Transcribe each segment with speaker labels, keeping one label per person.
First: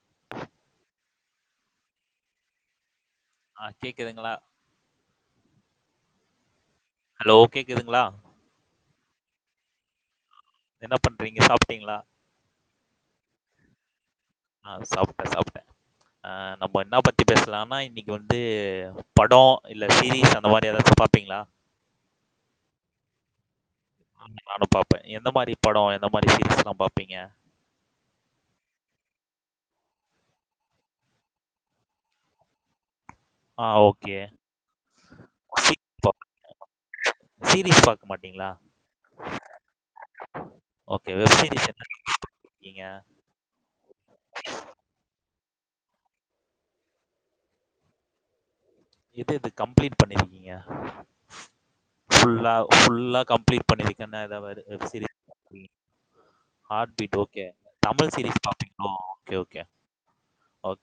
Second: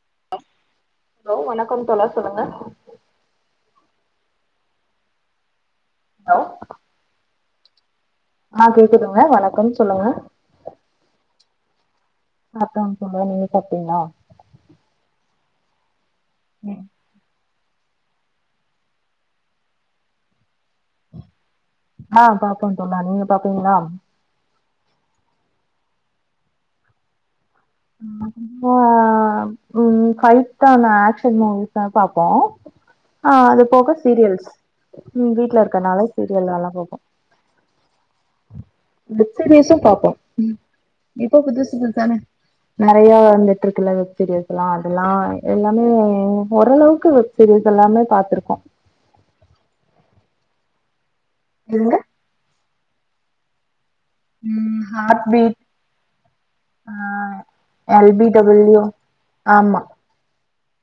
Speaker 1: [inaudible]
Speaker 2: Hello வணக்கம் தோழர் சொல்லுங்க
Speaker 1: ஆ கேக்குதுங்களா
Speaker 2: ஹலோ
Speaker 1: ஹலோஓ கேக்குதுங்களா
Speaker 2: ஆஹ் கேக்குதுங்க வணக்கம் சொல்லுங்க
Speaker 1: என்ன பண்றீங்க சாப்பிட்டீங்களா
Speaker 2: சாப்டோம் தோழர் நீங்க சப்பிட்டீங்களா
Speaker 1: ஆஹ் சாப்ட்டே சாப்ட்டே ஆஹ் நம்ம என்ன பத்தி பேசலாம் நா இன்னைக்கு வந்து படோம் இல்ல சீரிஸ் அந்த மாதிரி ஏதாச்சு பாப்பீங்களா
Speaker 2: ஆஹ் பாப்போ தோழா நீங்க பாப்பீங்களா
Speaker 1: ஆ நானும் எந்த மாரி படம் எந்த மாரி சீரீஸெல்லா பாப்பீங்க
Speaker 2: உம் உம் ஃபைட்டான ஆக்ஷன் மூவிஸ் தா பாப்போம் ஆஹ் அது
Speaker 1: ஆ
Speaker 2: போக
Speaker 1: ஓகே.
Speaker 2: சீரியல்ஸ் ம் வீட்ல இருக்குறனால
Speaker 1: சீரிஸ் பாப்
Speaker 2: சீரியல்ல்லா நல்லா பாப்போம்
Speaker 1: சீரிஸ் பாக்க மாட்டீங்களா?
Speaker 2: வெப் சீரிஸும் பாப்போம்
Speaker 1: ஓகே. வெப்
Speaker 2: இப்போ
Speaker 1: சீரிஸ்
Speaker 2: புதுசு
Speaker 1: என்ன
Speaker 2: இது தானே
Speaker 1: இருக்கீங்க?
Speaker 2: நெறைய வந்துட்டு இருக்குல்ல வெப் சீரியஸ்லா அதெல்லா எல்லா மே ஓரளவுக்கு வெப் சீரிஸ் எல்லாமே பாத்துருக்கோ
Speaker 1: எது எது கம்ப்ளீட் பண்ணிருக்கீங்க
Speaker 2: நீங்க
Speaker 1: ஃபுல்லா ஃபுல்லா கம்ப்ளீட் [inaudible] தன் நேரோ ஒரு
Speaker 2: ம்
Speaker 1: web series
Speaker 2: heart beat
Speaker 1: [inaudible] heartbeat okay
Speaker 2: ஆ எல்
Speaker 1: தமிழ்
Speaker 2: பி
Speaker 1: சீரியஸ்
Speaker 2: டபிள்யூ
Speaker 1: பாப்பீங்ளோ ஓகே
Speaker 2: ஆமா
Speaker 1: ஓகே ஓ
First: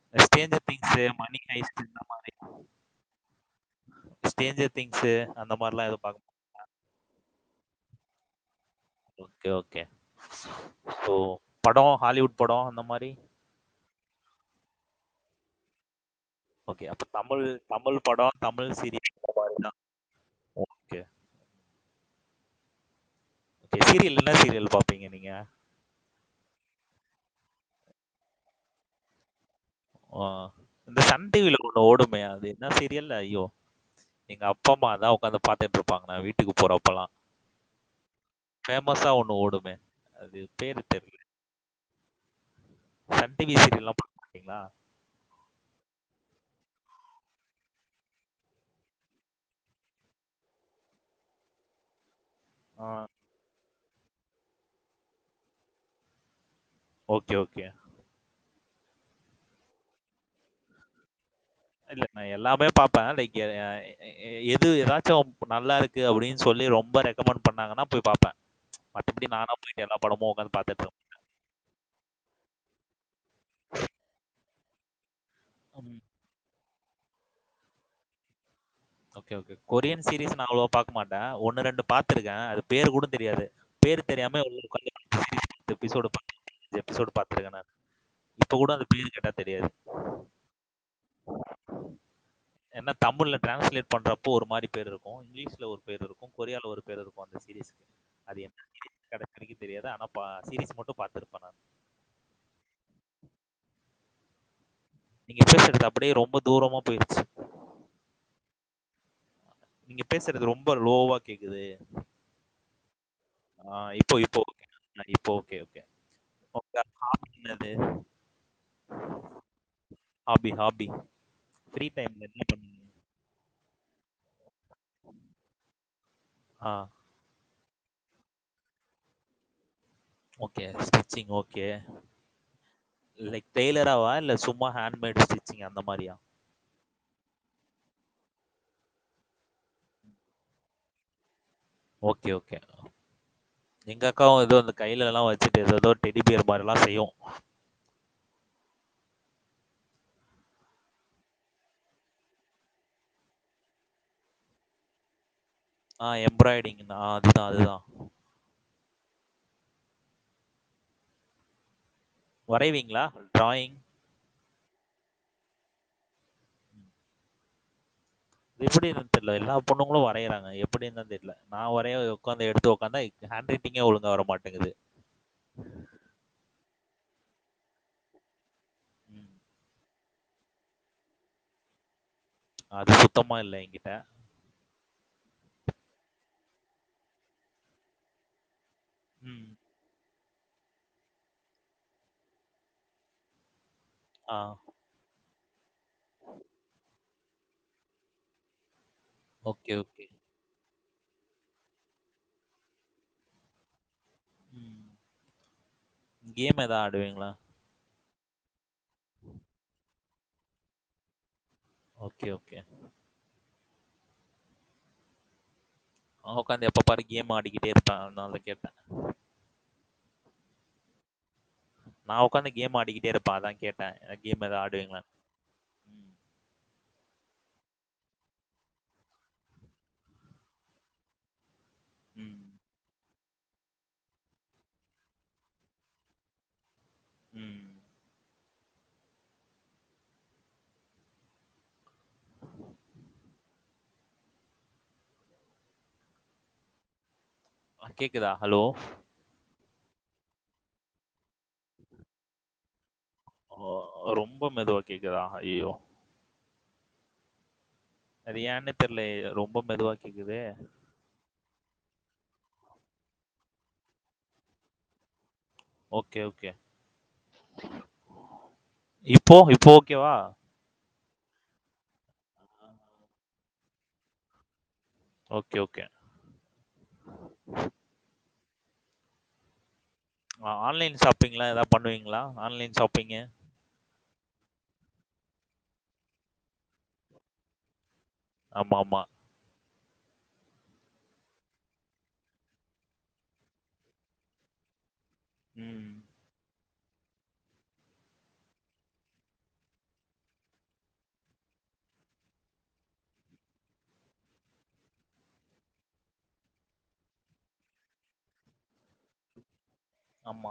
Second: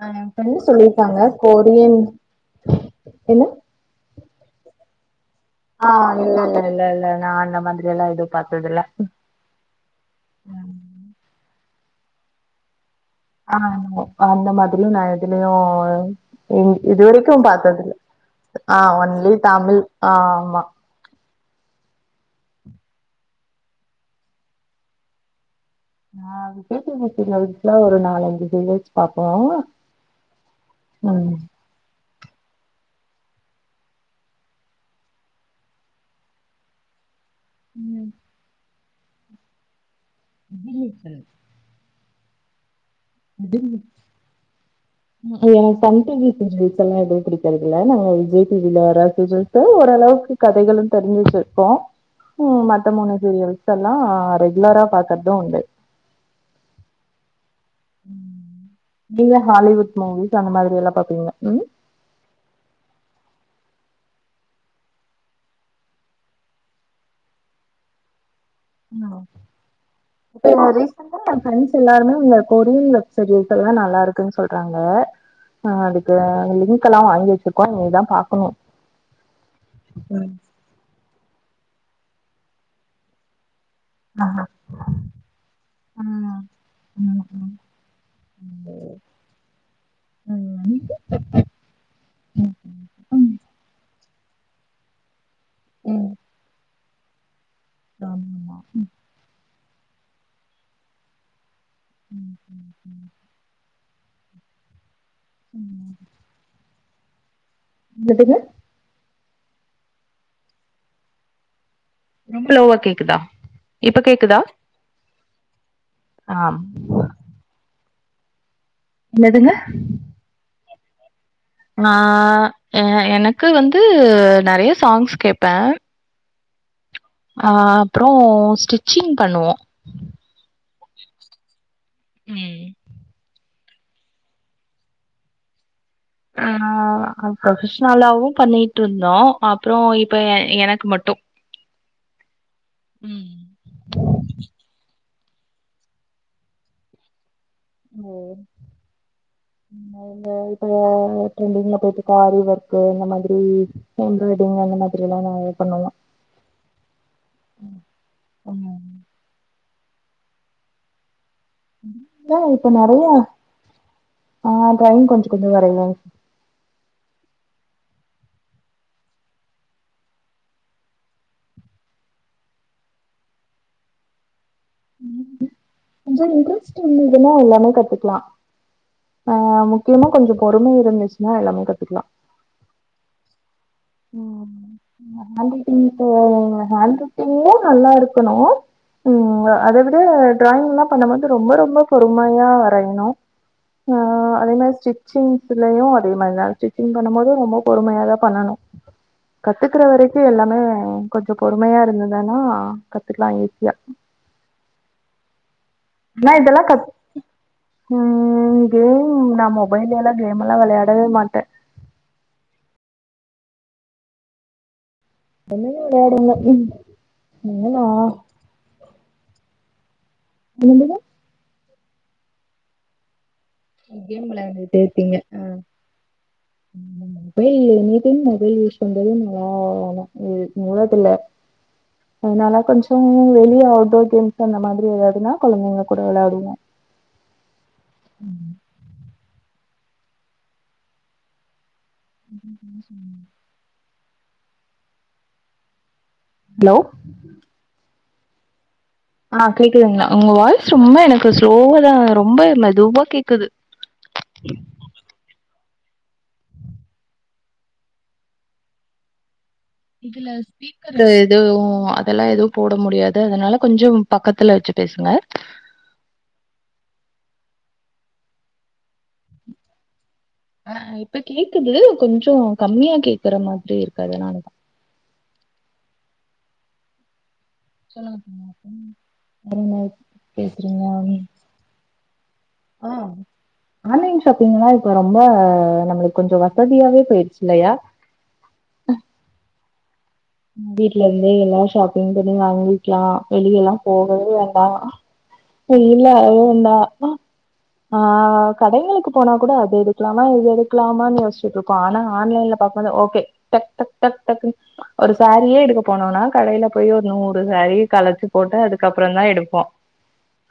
Speaker 2: ஆ இப்ப என்ன சொல்லிருக்காங்க
Speaker 1: ஹெய்ஸ்ட்
Speaker 2: கொரியன்
Speaker 1: இந்த
Speaker 2: என்ன
Speaker 1: ஸ்டேஞ்சர் திங்ஸு அந்த மாரிலாம்
Speaker 2: ஆ
Speaker 1: எதுவும் பார்க்க
Speaker 2: இல்ல இல்ல இல்ல இல்ல நா அந்த மாதிரி எல்லா எது பாத்ததில்ல
Speaker 1: ஓகே ஓகே ஓ படோ‌ ஹாலிவுட் படோ அந்த மாரி
Speaker 2: ஆ அந்த மாதிரியு நா எதுலயு ஓ
Speaker 1: ஓகே. அப்ப
Speaker 2: இதுவரைக்கு
Speaker 1: தமிழ்
Speaker 2: பாத்ததில்ல
Speaker 1: தமிழ் படம், தமிழ்
Speaker 2: ஆ
Speaker 1: சீரியல் இந்த
Speaker 2: ஒன்லி
Speaker 1: மாரி தான்.
Speaker 2: தமிழ் ஆ ஆமா
Speaker 1: ஓகே, ஓகே சீரியல் என்ன சீரியல் பாப்பீங்க நீங்க
Speaker 2: நா விஜய் டி வி சீரியல்ஸ்லா ஒரு நாலஞ்சு சீரியல்ஸ் பாப்போ
Speaker 1: ஆ இந்த
Speaker 2: ம்
Speaker 1: சன் டி வி ல கூட ஓடு மே அது என்ன சீரியல் ஐயோ எங்கப்பா அம்மாலா ஒக்காந்து பாத்துட்ருப்பாங்க நா வீட்டுக்கு போறப்பல்லா
Speaker 2: ம்
Speaker 1: ஃபேமஸ்ஸா ஒன்னு ஓடுமே அது
Speaker 2: விஜய்
Speaker 1: பேரு
Speaker 2: டிவி
Speaker 1: தெர்ல சன் டி வி சீரியல்லா பாக் மாட்டீங்களா
Speaker 2: [inaudible] எனக் சன் டி வி சீரியல்ஸ் எல்லா எதுவு பிடிக்கறதில்ல நாங்க விஜய் டி வி ல வர சீரியல்ஸ் தா ஓரளவுக்கு கதைகளு தெரிஞ்சு வச்சுர்க்கோ ம்
Speaker 1: ஆ.
Speaker 2: மத்த மூணு சீரியல் ஸல்லா ரெகுலரா பாக்கறது உண்டு
Speaker 1: ஓகே ஓகே
Speaker 2: ம் நீங்க ஹாலிவுட் மூவிஸ் அந்த மாதிரி எல்லா‌ பாப்பீங்க ம்
Speaker 1: இல்ல நா எல்லாமே பாப்ப லைக் எ அ எ எ எ எது எதாச்சு நல்லாருக்கு அப்டின் சொல்லி ரொம்ப ரெக்கமண்ட் பண்ணாங்கன்னா போய் பாப்ப
Speaker 2: [inaudible] இப்போ
Speaker 1: பார்த்துட்டு இருப்பேன்.
Speaker 2: ரீசன்டா எ ஃபிரண்ட்ஸ் எல்லாருமே இந்த கொரியன் வெப்சீரியல்ஸ் எல்லா நல்லாருக்குன் சொல் க்கறாங்க ஆ
Speaker 1: ம்.
Speaker 2: அதுக்கெல்லா [unintelligible] கல்லா வாங்கி வெச்சுருக்கோ இனி தா பாக்கணு
Speaker 1: ஓகே ஓகே கொரியன்
Speaker 2: ம்
Speaker 1: சீரிஸ் நா அவ்ளோ பாக் மாட்ட ஒன்னு ரெண்டு பாத்துருக்கே அது பேர் கூட தெரியாது பேர் தெரியாம
Speaker 2: ஆஹா.
Speaker 1: [inaudible]
Speaker 2: ஆ.
Speaker 1: எபிசோடு [inaudible] எபிசோடு
Speaker 2: ம் ம்
Speaker 1: பாத்துருக்கே நானு இப்ப கூட அது
Speaker 2: ம்
Speaker 1: பேரு கேட்டா தெரியாது
Speaker 2: ம் ம்
Speaker 1: ஏனா
Speaker 2: ம்
Speaker 1: தமிழ்ல ஸ்லேட் பண்றப்போ ஒரு மாரி பேர் இருக்கு இங்லீஷ்ல ஒரு பேர் இருக்கு கொரியன்ல ஒரு [unintelligible] அது
Speaker 2: ஆமா
Speaker 1: என்னன்னு
Speaker 2: ம்
Speaker 1: கடைசி வரைக்கும் தெரியாது ஆனா பா சீரீஸ் மட்டு பாத்துருப்ப நா
Speaker 2: ம் ம் ம்
Speaker 1: நீங்க [unintelligible] அப்டியே ரொம்ப தூரமா போய்டுச்சி
Speaker 2: எதுங்க
Speaker 1: நீங்க பேசுறது ரொம்ப லோவா கேக்குது
Speaker 2: ரொம்ப லோவா கேக்குதா
Speaker 1: ஆ
Speaker 2: இப்ப
Speaker 1: இப்போ
Speaker 2: கேக்குதா
Speaker 1: இப்போ ஓகே. அ இப்போ ஓகே, ஓகே.
Speaker 2: ஆ ம்
Speaker 1: உங்க ஹாபி என்னது?
Speaker 2: என்னதுங்க
Speaker 1: பி
Speaker 2: நா அ எனக்கு வந் து நறைய சாங்ஸ் கேப்ப
Speaker 1: ஆ
Speaker 2: ஆ அப்றோ ஸ்டிச்சிங் பண்ணுவோ
Speaker 1: ஓகே ஸ்டிச்சிங் ஓகே
Speaker 2: ம்
Speaker 1: லைக் டெய்லராவ இல்ல சும்மா ஹேண்ட் மேட் ஸ்டிச்சிங்கா
Speaker 2: ஆ ஃப்ரொபஷ்னலாவும் பண்ணிட் ட்ருந்தோ அப்றோ இப்ப எனக்கு மட்டு
Speaker 1: ஓகே ஓகே
Speaker 2: ம்
Speaker 1: எங்க அக்காவு எதோ அந்த கைலலா வச் சிட்டு ஏதேதோ டெடி பியர் மாரிலா செய்யு
Speaker 2: ஓ இங்க இப்ப ட்ரென்டிங்ல போயிட்டு இருக்க ஆரி ஒர்க்கு இந்த மாதிரி எம்ப்ராய்டிங் அந்த மாதிரிலா நா
Speaker 1: ஆ எம்ப்ராய்ரடிங் தா ஆ அதுதா அதுதா
Speaker 2: ஆ இப்ப
Speaker 1: வரைவீங்ளா
Speaker 2: நெறைய
Speaker 1: ட்ராயிங்
Speaker 2: ஆ ட்ராயிங் கொஞ்சக் கொஞ்சொ வரைவங்
Speaker 1: இது எப்டி என்னன் தெர்ல எல்லா பொண்ணுங்குளு வரையறாங்க எப்டின்தா தெர்ல நா வரைய உக்காந்த எடுத்து உக்காந்தா ஹேண்ட் ரைட்டிங்கே ஒழுங்கா வரமாட்டேங்குது
Speaker 2: கொஞ்சொ இன்ட்ரெஸ்ட் இருதுதுன்னா எல்லாமே கத்துக்லா
Speaker 1: ம்.
Speaker 2: ஆ ஆமா முக்கியமா கொஞ்சொ பொறுமை இருந்துச்சின்னா எல்லாமே கத்துக்லா
Speaker 1: அது சுத்தமா இல்ல எங்கி
Speaker 2: ம் ஹேண்ட்ரைடிங்கே ஹேண்ட்ரைட்டிங்லா நல்லா இருக்கணு ம் அ அதவிட டிராயிங் எல்லா பண்ணபோது ரொம்ப ரொம்ப பொறுமையா வரையனு ஆ அதே மாரி ஸ்டிச்சிங் இதலயு அதே மாரி தா ஸ்டிச்சிங் போ நம்போ வந்து ரொம்ப பொறுமையாதா பண்ணனு
Speaker 1: ஓகே,
Speaker 2: கத்துக்கற
Speaker 1: ஓகே.
Speaker 2: வரைக்கு எல்லாமே கொஞ்சோ பொறுமையா இருந்துர்ந்தனா கத்துக்கலா ஈசியா
Speaker 1: ம்
Speaker 2: நா
Speaker 1: கேம்
Speaker 2: இதெல்லா
Speaker 1: எதா
Speaker 2: கத்
Speaker 1: ஆடுவீங்களா?
Speaker 2: ம் ம் நா மொபைல் எல்லா கேமெல்லா வெளையாடவே மாட்டே
Speaker 1: ஓகே ஓகே
Speaker 2: விளையாடுங்க
Speaker 1: ஆ
Speaker 2: ம்
Speaker 1: ஒக்காந்து எப்ப பாரு கேம்மா ஆடிக்கிட்டே இருப்பே
Speaker 2: என்னனா
Speaker 1: அதனால்தா கேட்டே
Speaker 2: என்னது
Speaker 1: நா ஒக்காந்து கேம் ஆடிக்கிட்டே இருப்
Speaker 2: கேம் வெளையாண்ட்டுட்டு இருப்பீங்க ஆ
Speaker 1: ம்.
Speaker 2: [unintelligible] Mobile any time mobile use பண்றது நல்லா வேனா [unintelligible] உலோத்துல்ல
Speaker 1: ம்.
Speaker 2: அதனால கொஞ்சோ அ வெளிய அவுட்டோர் கேம்ஸ் அந்த மாதிரி வெளையாட்டுனா கொழந்தைங்க கூட வெளாடுவோ
Speaker 1: ம்
Speaker 2: [unintelligible] சொ ஹலோ
Speaker 1: கேக்குதா ஹலோ
Speaker 2: அ கேக்குதுங்களா உங்க வாய்ஸ் ரொம்ப எனக்கு ஸ்லோவா தா ரொம்ப மெதுவா கேக்
Speaker 1: ஒ ரொம்ப மெதுவா கேக்குதா ஐயோ அது ஏனே தெரிலே ரொம்ப மெதுவா
Speaker 2: இதுல
Speaker 1: கேக்குதே.
Speaker 2: ஸ்பீக்கரு எதுவு அதெல்லா எதுவு போட முடியாது அதனால கொஞ்சும் பக்கத்துல வச்சு பேசுங்க
Speaker 1: ஓகே ஓகே இப்போ இப்போ ஓகே வா
Speaker 2: ஆ இப்ப கேக்குது கொஞ்சோ கம்மியா கேக்குற மாதிரி இருக்குது அதனால தா
Speaker 1: ஓகே ஓகே
Speaker 2: சொல்லுங்க வேறென்ன
Speaker 1: ஆ ஆன்லைன் ஷாப்பிங்லா எதா பண்ணுவீங்களா ஆன்லைன் ஷாப்பிங்கு
Speaker 2: ஷாப்பீங்கனா இப்ப ரொம்ப நம்மளுக்கு கொஞ்சோ வசதியாவே போயிருச்சு இல்லையா
Speaker 1: ஆமாமா.
Speaker 2: வீட்ல இருந்தே எல்லாரு ஷாப்பிங் பண்ணி வாங்கிக்கலா வெளிய எல்லா போகவே வேண்டா
Speaker 1: ம்.
Speaker 2: இல்ல அதுவு தா ஆஹ் கடைங்களுக்கு போனா கூட அது எடுக்கலாமா இது எடுக்கலாமான்னு யோசிச்சட்டு இருக்கோ ஆனா ஆன்லைன்ல பாக்கும் போது ஓகே டக் டக் டக் டக் ஒரு சாரியே எடுக்க போனோனா கடையில போய் ஒரு நூறு சாரி கலைச்சு போட்டு அதுக்கப்புறந்தா எடுப்போ
Speaker 1: ஆமா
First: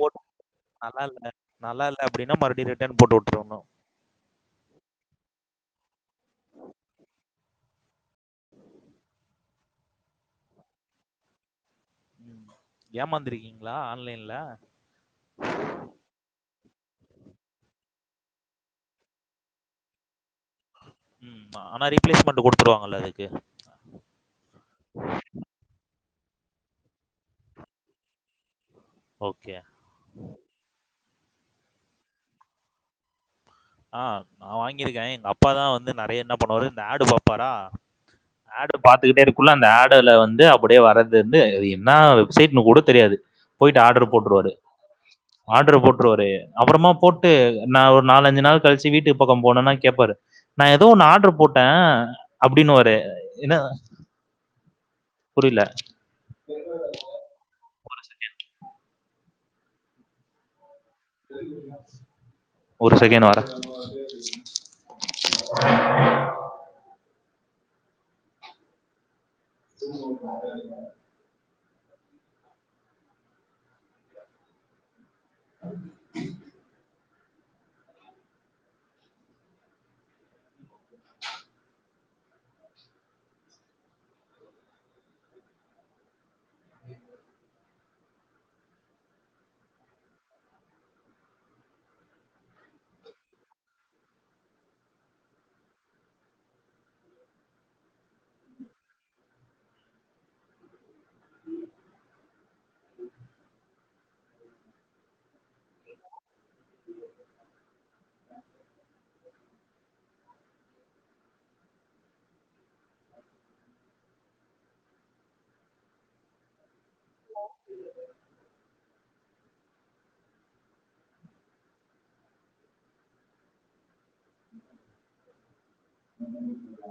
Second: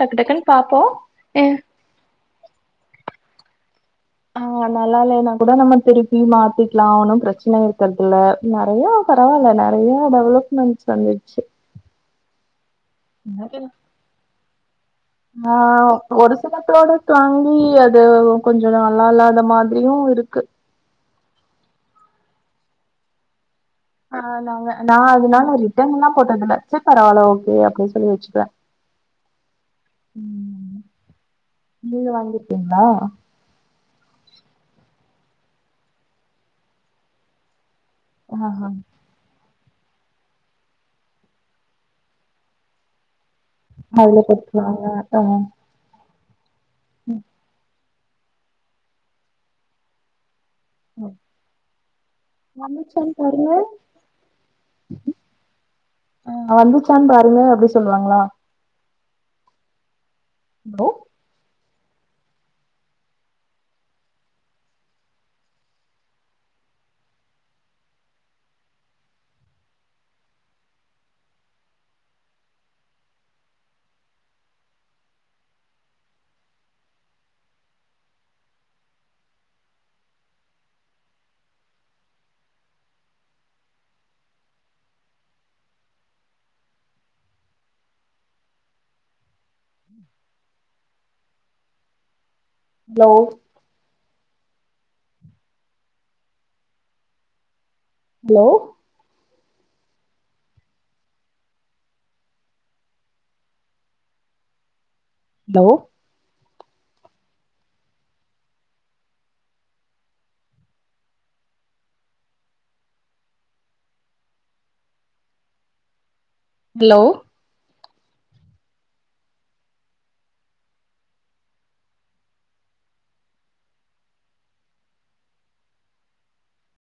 Speaker 2: டக்கு டக்குன்னு பாப்போம்.
Speaker 1: நல்லா இல்ல
Speaker 2: அ
Speaker 1: நல்லா இல்ல அப்படின்னா மறுபடியு ரிட்டர்ன் போட்டு விட்டுருணு
Speaker 2: ஆஹ் நல்லா இல்லன்னா கூட நம்ம திருப்பி மாத்திக்கலா ஒன்னு பிரச்சனை இருக்கிறதுல நெறைய பரவாயில்ல நெறைய டெவலப்மெண்ட்ஸ் வந்துடுச்சு
Speaker 1: உம் ஏமாந்திருக்கீங்களா ஆன்லைன்ல
Speaker 2: ஆஹ் ஒரு சில ப்ராடக்ட் வாங்கி அது கொஞ்ச நல்லா இல்லாத மாதிரியும் இருக்கு
Speaker 1: ம் ஆனா ரீப்ளேஸ்மெண்ட் கொடுத்துருவாங்கல்ல அதுக்கு
Speaker 2: போட்டதுல்ல சொ பரவால ஓகே அப்டின் சொல்லி வச்சுக்குவே
Speaker 1: ஓகே
Speaker 2: நீங்க வாங்கி இருக்கீங்களா
Speaker 1: ஆஹ் நா வாங்கியிருக்கே எங்க அப்பாதா வந்து நெறைய என்ன பண்ணுவாரு இந்த ஆடுபாப்பாரா
Speaker 2: ஆஹா
Speaker 1: ஆடு பாத்துக்கிட்டே இரு குள்ள அந்த ஆடு ல வந்து அப்படியே வர்றது இருந்து என்னா வெப்சைட்னு கூட தெரியாது போயிட்டு ஆர்டர்
Speaker 2: அதுல
Speaker 1: போட்ருவாரு
Speaker 2: போட்டுருவாங்க ஆ
Speaker 1: ஆர்டரு போட்ருவாரு அப்புறமா போட்டு நா ஒரு நாலஞ்சு நாள் கழிச்சி வீட்டுக்கு பக்க போனேன்னா கேப்பாரு அப்படின்னுவாரு.
Speaker 2: வந்துச்சானு பாருங்க
Speaker 1: என்ன புரியல.
Speaker 2: அஹ் வந்துச்சானு பாருங்க அப்படி சொல்லுவாங்களா ஹலோ
Speaker 1: ஒரு செகன்ட் வரே [unintelligible] [inaudible] உ
Speaker 2: உம் [inaudible] ஹலோ ஹலோ
Speaker 1: உம் [inaudible]
Speaker 2: ப்லோ
Speaker 1: [inaudible]
Speaker 2: ஹலோ
Speaker 1: [inaudible]